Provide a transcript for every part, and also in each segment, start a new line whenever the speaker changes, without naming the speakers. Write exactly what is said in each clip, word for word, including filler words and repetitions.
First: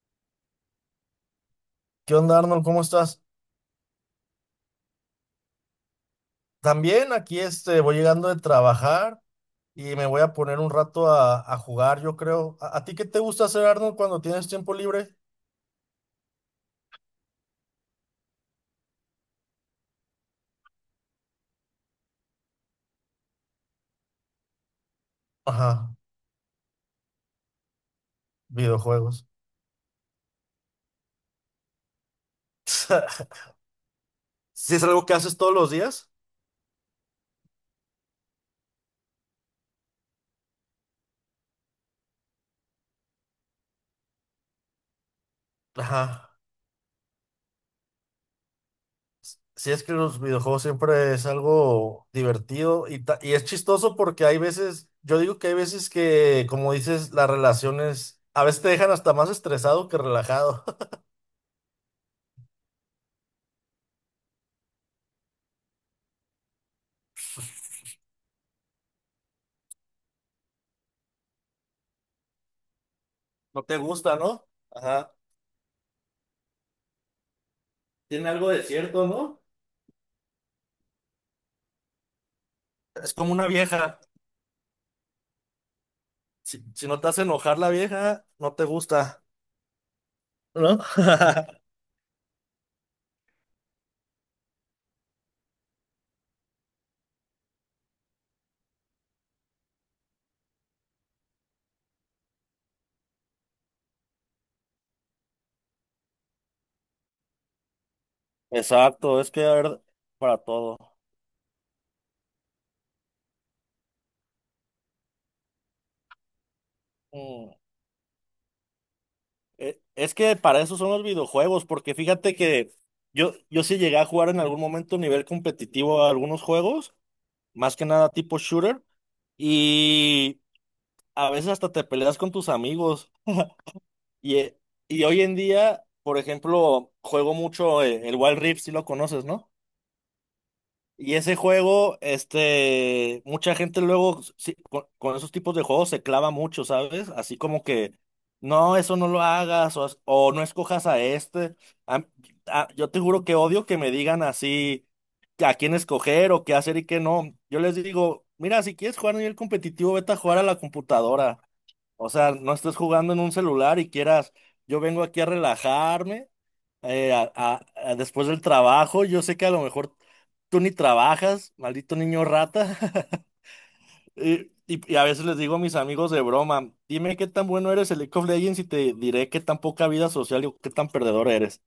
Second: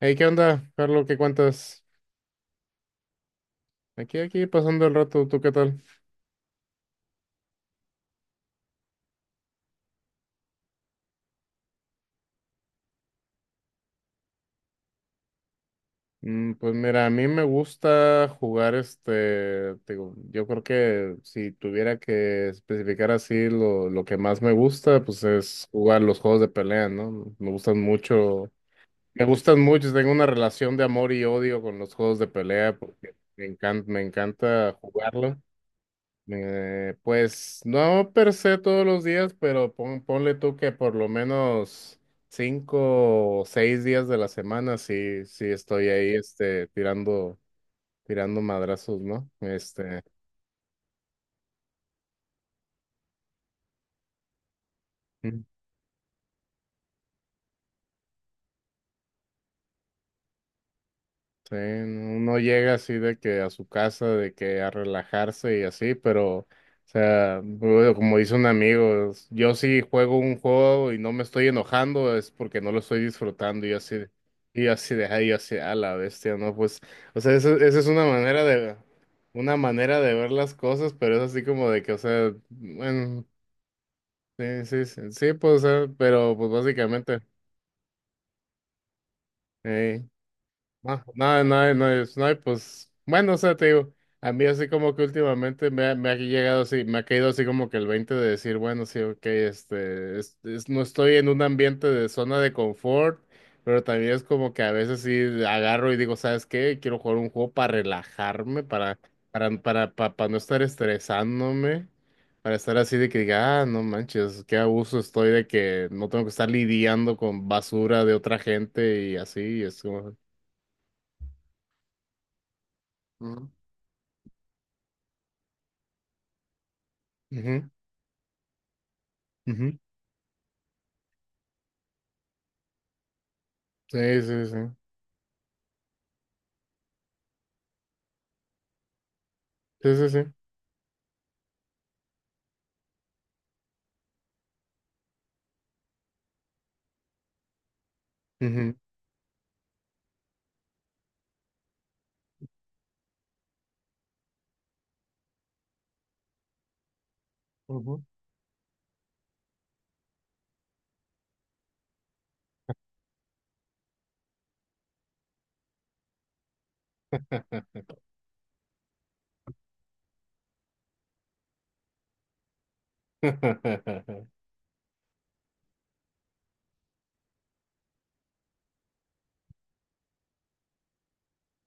Hey, ¿qué onda, Carlos? ¿Qué cuentas?
¿Qué onda, Arnold? ¿Cómo estás?
Aquí, aquí, pasando el rato, ¿tú qué tal?
También aquí este, voy llegando de trabajar y me voy a poner un rato a, a jugar, yo creo. ¿A, a ti qué te gusta hacer, Arnold, cuando tienes tiempo libre?
Mm, pues mira, a mí me gusta jugar este, te digo, yo creo que si tuviera que especificar así lo, lo que más me gusta, pues es
Ajá,
jugar los juegos de pelea, ¿no? Me gustan mucho, me
videojuegos.
gustan mucho, tengo una relación de amor y odio con los juegos de pelea porque me encanta, me encanta
¿Si es algo que haces
jugarlo.
todos los días?
Eh, pues no per se todos los días, pero pon- ponle tú que por lo menos cinco o seis días de la semana sí, sí estoy ahí
Ajá.
este, tirando, tirando madrazos, ¿no?
Sí, es que
Este.
los videojuegos siempre es algo divertido y, ta- y es chistoso porque hay veces, yo digo que hay veces que, como dices, las relaciones a veces te dejan hasta más estresado que relajado.
Sí, uno llega así de que a su casa, de que a relajarse y así, pero, o sea, bueno, como dice un amigo, es- yo si juego un juego y no me estoy enojando es porque no lo estoy
No
disfrutando y
te
así,
gusta, ¿no?
y así de
Ajá.
ahí, así, a la bestia, ¿no? Pues, o sea, eso- esa es una
Tiene
manera
algo de
de,
cierto, ¿no?
una manera de ver las cosas, pero es así como de que, o sea,
Es
bueno,
como una vieja.
sí, sí, sí, sí, pues, o sea, pero pues
Si, si no te
básicamente.
hace enojar la vieja, no te gusta, ¿no?
No, no, no, no, es- no, hay, pues bueno, o sea, te digo, a mí así como que últimamente me ha, me ha llegado así, me ha caído así como que el veinte de decir, bueno, sí, ok, este, es- es- no estoy en un ambiente de zona de confort, pero también es como que a veces sí agarro y digo, ¿sabes qué? Quiero jugar un juego para relajarme, para,
Exacto, es que
para,
a ver,
para, pa- para no
para
estar
todo.
estresándome, para estar así de que diga, ah, no manches, qué abuso estoy de que no tengo que estar lidiando con
Mm,
basura de otra gente y así, y es
e-
como...
Es que para eso son los videojuegos, porque fíjate que yo, yo sí llegué a jugar en algún momento a nivel competitivo a algunos juegos,
Ujú,
más que nada tipo shooter,
ujú.
y a veces hasta te peleas con tus amigos.
Sí,
Y,
sí,
eh,
sí.
y hoy en día, por ejemplo, juego mucho eh, el Wild Rift, si lo conoces, ¿no?
Sí, sí, sí.
Y ese juego, este, mucha gente luego sí, con, con esos tipos de juegos se clava mucho, ¿sabes? Así como que no, eso no lo hagas, o, as- o no escojas a este. A- a- yo te juro que odio que me digan así a quién escoger o qué hacer y qué no. Yo les
Ujú, ujú.
digo, mira, si quieres jugar a nivel competitivo, vete a jugar a la computadora. O sea, no estés jugando en un celular y quieras, yo vengo aquí a relajarme eh, a- a- a después del trabajo. Yo sé que a lo mejor tú ni trabajas, maldito niño rata. Y, y- y a veces les digo a mis amigos de broma, dime qué tan bueno eres en League of Legends y te diré qué tan poca vida social y qué tan perdedor eres.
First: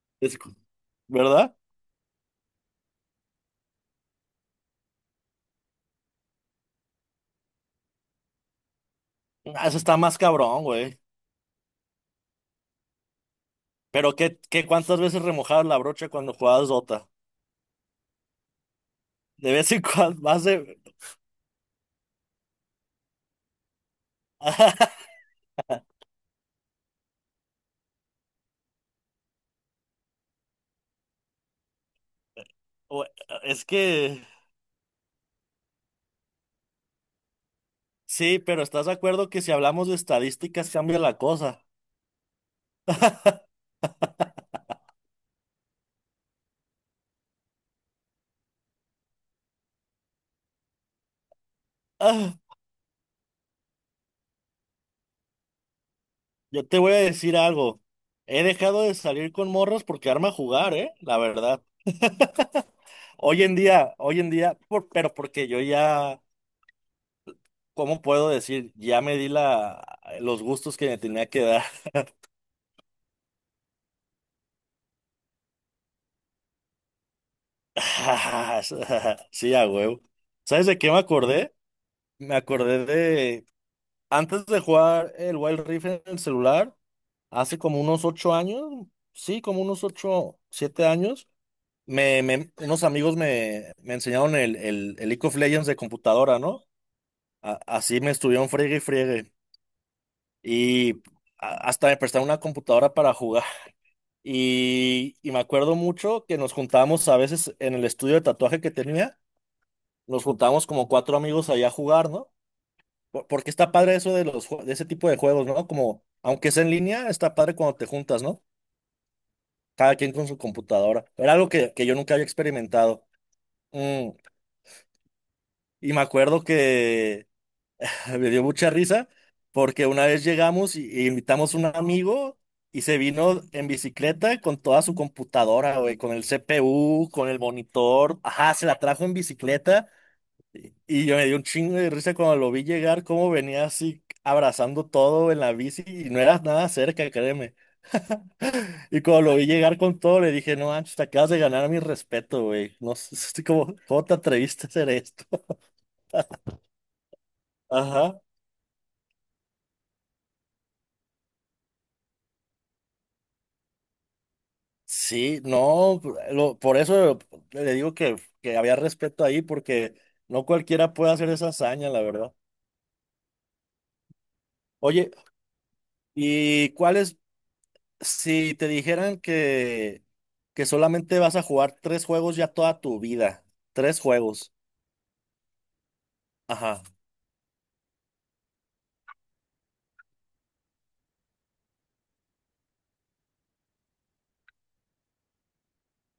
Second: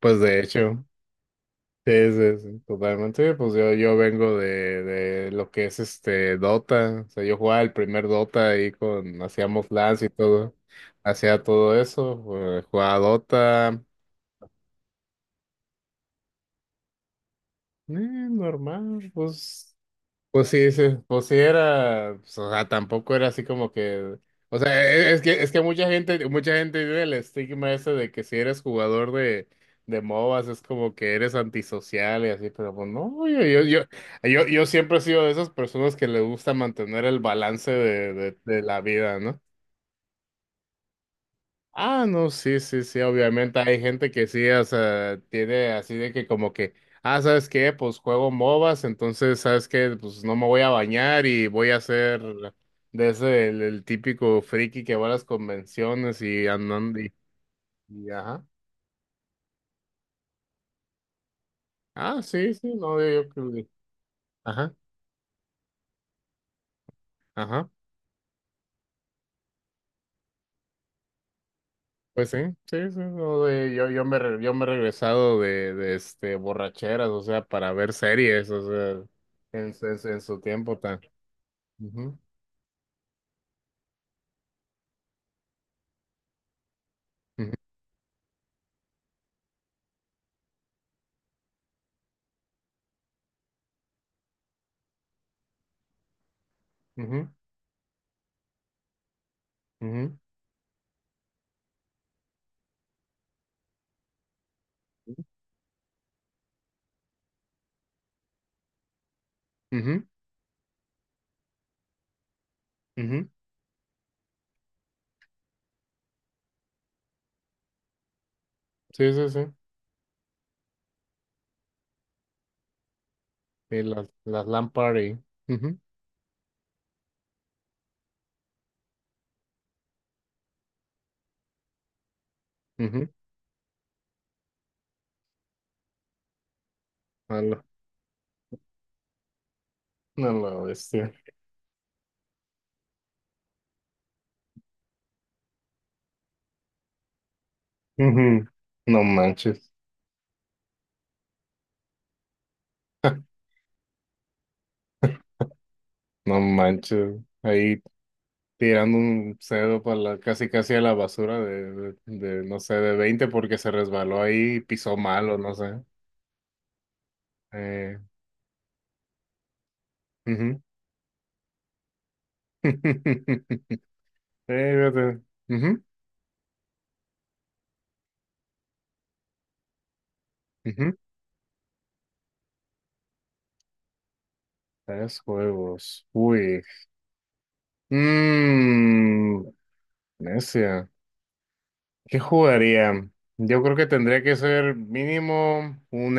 Pues de
Es-
hecho,
¿Verdad?
sí, sí, sí, totalmente. Pues yo, yo vengo de, de lo que es este Dota. O sea, yo jugaba el primer Dota ahí con,
Ah,
hacíamos
eso está
LANs y
más
todo.
cabrón, güey.
Hacía todo eso. eh, Jugaba Dota.
Pero qué, qué cuántas veces remojabas la brocha cuando jugabas Dota.
eh, normal,
De
pues.
vez en cuando, más
Pues sí,
de…
sí, pues sí era, pues, o sea, tampoco era así como que, o sea, e- es que, es que mucha gente, mucha gente vive el estigma ese de que si eres jugador de, de, M O B As es como que eres antisocial y así, pero pues
Güey,
no, yo, yo,
es
yo,
que…
yo, yo siempre he sido de esas personas que le gusta mantener el balance de, de,
Sí,
de
pero
la
¿estás de
vida,
acuerdo
¿no?
que si hablamos de estadísticas cambia la cosa?
Ah, no, sí, sí, sí, obviamente hay gente que sí, o sea, tiene así de que como que, ah, ¿sabes qué? Pues juego M O B As, entonces, ¿sabes qué? Pues no me voy a bañar y voy a ser de ese, el, el típico friki que va a las convenciones y
Yo te voy a
andando y,
decir algo.
y
He
ajá.
dejado de salir con morros porque arma a jugar, ¿eh? La verdad.
Ah, sí, sí, no, yo, yo
Hoy
creo
en
que...
día, hoy en día,
Ajá,
por- pero porque yo ya,
ajá,
¿cómo puedo decir? Ya me di la, los gustos que me tenía que dar.
pues sí, sí, sí, no, de- yo, yo me, re- yo me he regresado de, de, este, borracheras, o sea, para ver series, o sea,
Sí, a
en,
huevo.
en, en su
¿Sabes
tiempo
de qué me
tan.
acordé?
Ujú,
Me acordé de, antes de jugar el Wild Rift en el celular,
ujú.
hace como unos ocho años, sí, como unos ocho, siete años. Me, me- unos amigos me, me enseñaron el, el, el League of Legends de computadora, ¿no?
Ujú,
A- así me estuvieron friegue y friegue.
ujú,
Y a- hasta me prestaron una computadora para jugar. Y, y me acuerdo mucho que nos juntábamos a veces en el estudio de tatuaje que tenía,
ujú,
nos juntábamos como cuatro amigos allá a jugar, ¿no? Por-
ujú.
Porque está padre eso de los, jue- de ese tipo de juegos, ¿no? Como, aunque sea en línea, está padre cuando te juntas, ¿no?
Sí, sí, sí.
Cada quien con su computadora. Era algo que, que yo nunca había experimentado.
Y las,
Mm,
las lámparas y... Ujú,
y me acuerdo que me dio mucha risa porque una vez llegamos y, y invitamos a un amigo y se
ujú.
vino en bicicleta con toda su computadora, güey, con el C P U, con el
A la,
monitor. Ajá, se la trajo en bicicleta
a la
y
bestia.
yo me dio un chingo de risa cuando lo vi llegar, cómo venía así abrazando todo en la bici y no era nada cerca, créeme.
Ujú.
Y
No
cuando lo vi
manches.
llegar con todo, le dije, no, manches, te acabas de ganar mi respeto, güey. No sé, como, ¿cómo te atreviste a hacer esto?
No manches. Ahí
Ajá.
tirando un cedo para la, casi casi a la basura de, de, de, no sé, de veinte porque se resbaló ahí y pisó mal o
Sí,
no sé.
no, lo- por eso le digo
Eh,
que, que había respeto ahí, porque no
Ujú.
cualquiera puede hacer esa hazaña, la verdad.
Eh,
Oye,
fíjate. Ujú,
¿y cuáles? Si te dijeran que, que
ujú.
solamente vas a jugar tres juegos ya toda tu vida. Tres juegos.
Tres juegos. Uy.
Ajá.
Mmm. Necia. ¿Qué jugaría? Yo creo que tendría que ser mínimo un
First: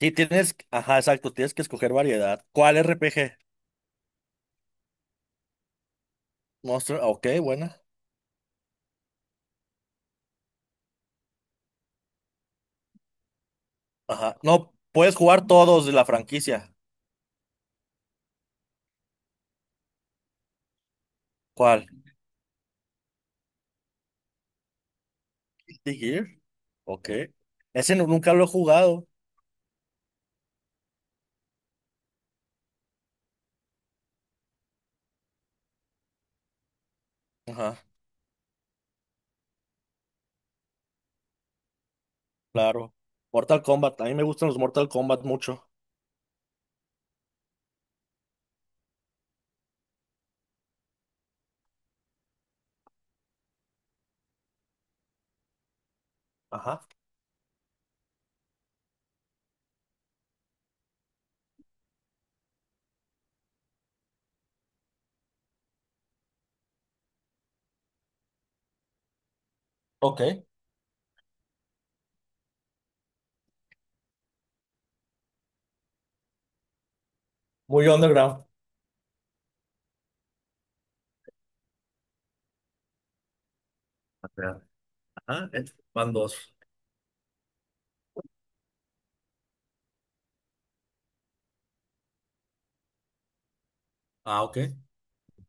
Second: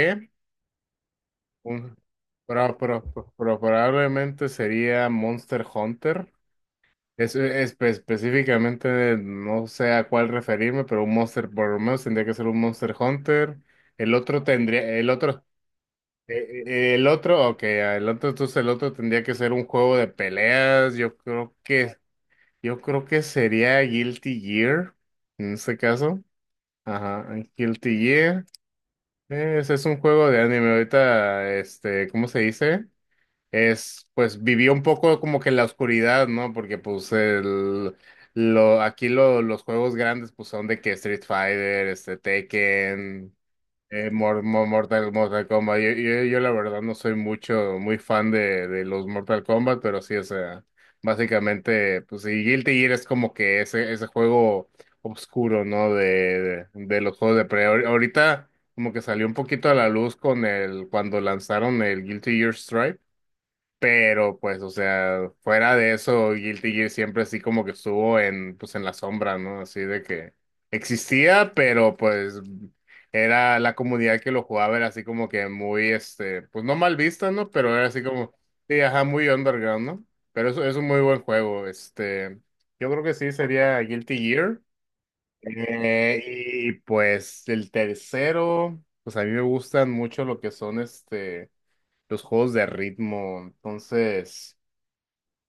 Sí, tienes, ajá, exacto, tienes que escoger
un,
variedad.
pro-
¿Cuál
pro-
R P G?
pro- probablemente sería Monster Hunter.
Monster, ah, ok,
Es, e,
buena.
espe- específicamente no sé a cuál referirme, pero un Monster, por lo menos tendría que ser un Monster Hunter. El
Ajá.
otro
No,
tendría, el
puedes
otro,
jugar todos de la
eh,
franquicia.
eh, el otro, ok, ah, el otro, entonces el otro tendría que ser un juego de peleas. Yo creo
¿Cuál?
que, yo creo que sería Guilty Gear en este
Guilty
caso.
Gear. Ok.
Ajá,
Ese
Guilty
nu- nunca lo
Gear.
he jugado.
Ese es un juego de anime. Ahorita, este, ¿cómo se dice? Es, pues, vivió un poco como que en la oscuridad, ¿no? Porque, pues,
Ajá.
el, lo, aquí lo- los juegos grandes, pues, son de que Street Fighter, este,
Claro.
Tekken.
Mortal Kombat. A
Eh,
mí me
Mor-
gustan los
Mo-
Mortal
Mortal,
Kombat
Mortal
mucho.
Kombat. Yo, yo, yo la verdad no soy mucho, muy fan de, de los Mortal Kombat, pero sí, o sea, básicamente, pues sí, Guilty Gear es como que ese, ese juego oscuro, ¿no? De, de,
Ajá.
de los juegos de pelea. Ahor- Ahorita como que salió un poquito a la luz con el, cuando lanzaron el Guilty Gear Strive. Pero pues, o sea, fuera de eso, Guilty Gear siempre así como que estuvo en, pues en la sombra, ¿no? Así de que
Ok.
existía, pero pues era la comunidad que lo jugaba, era así como que muy, este, pues no mal vista, ¿no? Pero era
Muy
así como,
underground.
sí, ajá, muy underground, ¿no? Pero eso es un muy buen juego, este, yo creo que sí sería Guilty Gear.
Ajá, eh, van
Eh,
dos.
y pues el tercero, pues a mí me gustan mucho lo que son, este, los juegos de ritmo,
Ah,
entonces...
ok.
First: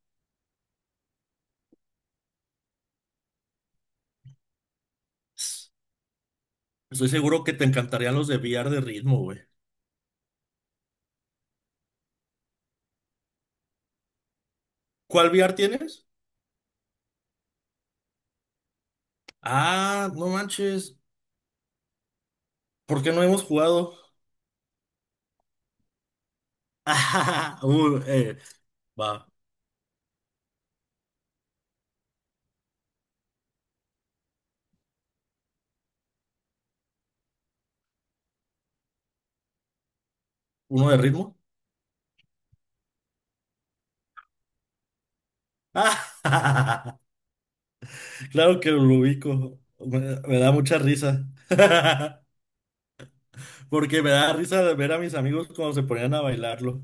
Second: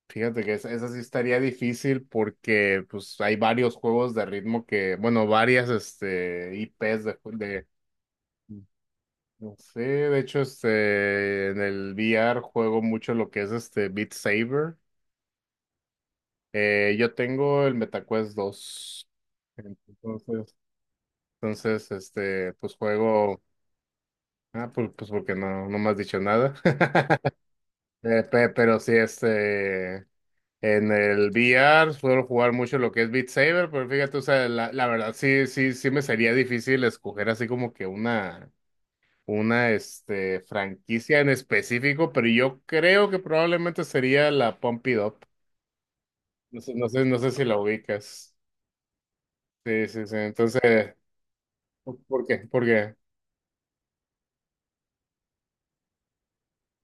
Fíjate que esa, esa sí estaría difícil porque pues hay varios juegos de ritmo que, bueno, varias este I Ps
Estoy
de, ju-
seguro que te
de
encantarían los de V R de ritmo, güey.
no sé, de hecho este en el V R juego mucho lo que es este Beat Saber.
¿Cuál V R tienes?
Eh, yo tengo el MetaQuest dos.
Ah, no
Entonces,
manches.
entonces este pues
¿Por qué no
juego,
hemos jugado?
ah pues, pues, porque no no me has dicho nada.
Uh,
Eh,
eh,
pe- pero sí,
va.
este En el V R suelo jugar mucho lo que es Beat Saber, pero fíjate, o sea, la, la verdad sí, sí, sí me sería difícil escoger así como que una, una, este,
¿Uno de
franquicia en
ritmo?
específico, pero yo creo que probablemente sería la Pump It Up. No sé, no sé, no sé si la ubicas.
Claro que lo ubico.
Sí, sí, sí.
Me, me da mucha
Entonces,
risa.
¿por por qué? ¿Por qué?
Porque me da risa ver a mis amigos cuando se ponían a bailarlo.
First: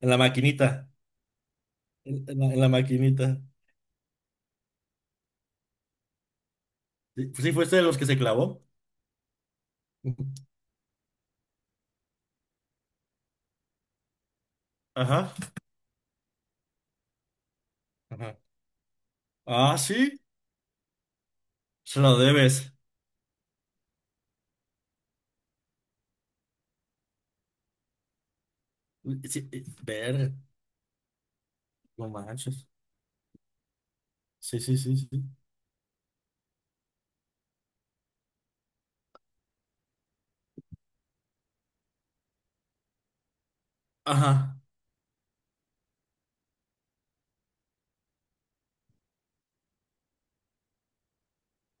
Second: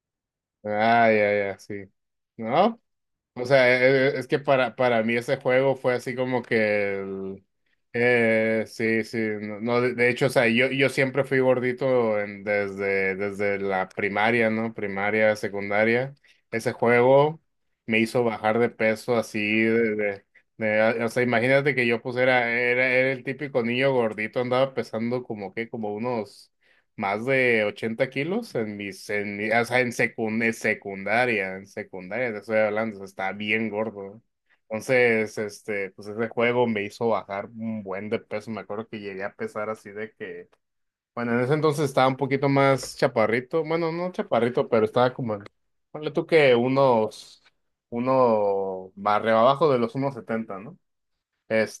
En la maquinita.
Ah, ya, ya, sí.
En, en la, en la
¿No?
maquinita.
O sea, e- e- es que para, para, mí ese juego fue así como que
Sí,
el-
sí, fuiste de los que se clavó.
eh, sí, sí, no, no, de, de hecho, o sea, yo, yo siempre fui gordito en... desde, desde la primaria, ¿no?
Ajá.
Primaria, secundaria. Ese juego me hizo
Ajá.
bajar de peso así
Ah,
de,
sí.
de- de- o sea, imagínate que yo
Se
pues
lo
era,
debes.
era, era el típico niño gordito, andaba pesando como que, como unos más de ochenta kilos en mis, en,
Sí,
mi- o
eh,
sea, en
ver,
secund- en secundaria, en
no
secundaria te estoy
manches.
hablando, o sea, estaba bien gordo.
Sí, sí, sí, sí.
Entonces, este, pues ese juego me hizo bajar un buen de peso. Me acuerdo que llegué a pesar así de que, bueno, en ese entonces estaba un poquito más chaparrito, bueno, no
Ajá.
chaparrito, pero estaba como, en... ponle tú que unos, uno barrio abajo de los uno setenta, ¿no?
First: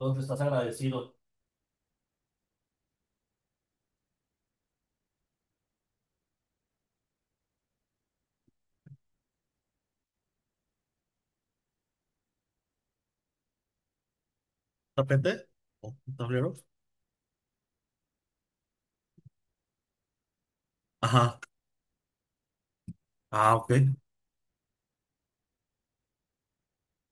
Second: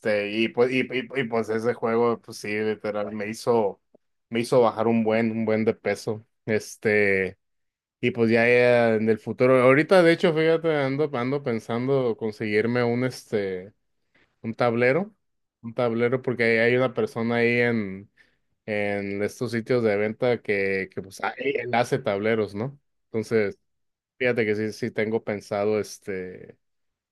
Entonces estás
y pues, y,
agradecido.
y- y, pues ese juego, pues sí, literal, me hizo, me hizo bajar un buen, un buen de peso. Este, y pues ya, ya en el futuro, ahorita de hecho, fíjate, ando, ando pensando conseguirme un, este, un tablero,
¿Tapete?
un
¿O un
tablero, porque
tablero?
hay, hay una persona ahí en, en estos sitios de venta que, que pues, ah,
Ajá.
él hace tableros, ¿no?
Ah,
Entonces,
ok.
fíjate que sí, sí tengo pensado, este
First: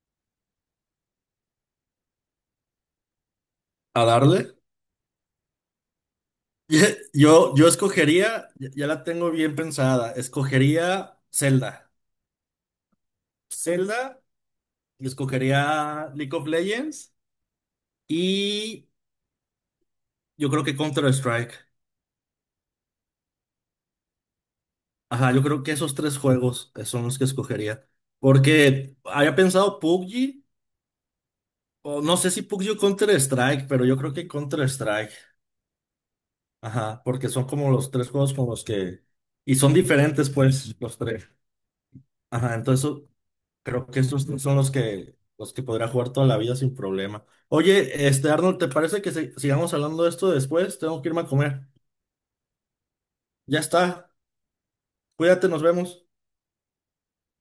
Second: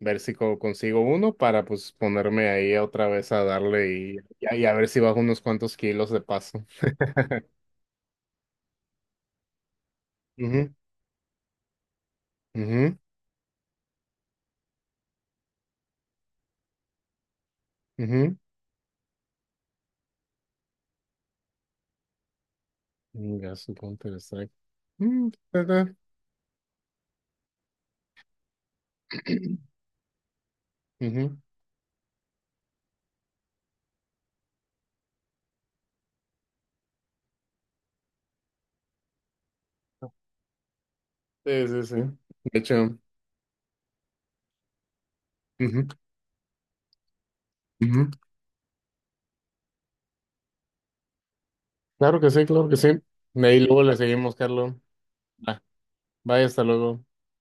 ver si co- consigo uno para pues ponerme ahí otra vez a darle
¿A
y,
darle?
y a y a ver si bajo unos cuantos kilos de paso.
Ye- Yo, yo escogería, ya ya la tengo bien pensada,
Ujú,
escogería Zelda.
ujú,
Zelda, y escogería League of Legends
ujú.
y yo creo que Counter-Strike.
Venga, su Counter Strike. Mm,
Ajá, yo creo que
¿verdad?
esos tres juegos eh, son los que escogería. Porque había pensado P U B G,
Ujú.
o no sé si P U B G o Counter-Strike, pero yo creo que Counter-Strike. Ajá, porque son como los tres juegos con los que… Y son diferentes, pues, los tres.
Sí, sí, sí.
Ajá,
De
entonces
hecho,
o- creo que esos tres son los que, los que
ujú,
podría jugar toda la vida sin problema. Oye,
ujú.
este, Arnold, ¿te parece que se- sigamos hablando de esto después? Tengo que irme a comer.
Claro que sí, claro que sí. De
Ya
ahí luego le
está.
seguimos, Carlos.
Cuídate, nos
Va,
vemos.
bye, hasta luego.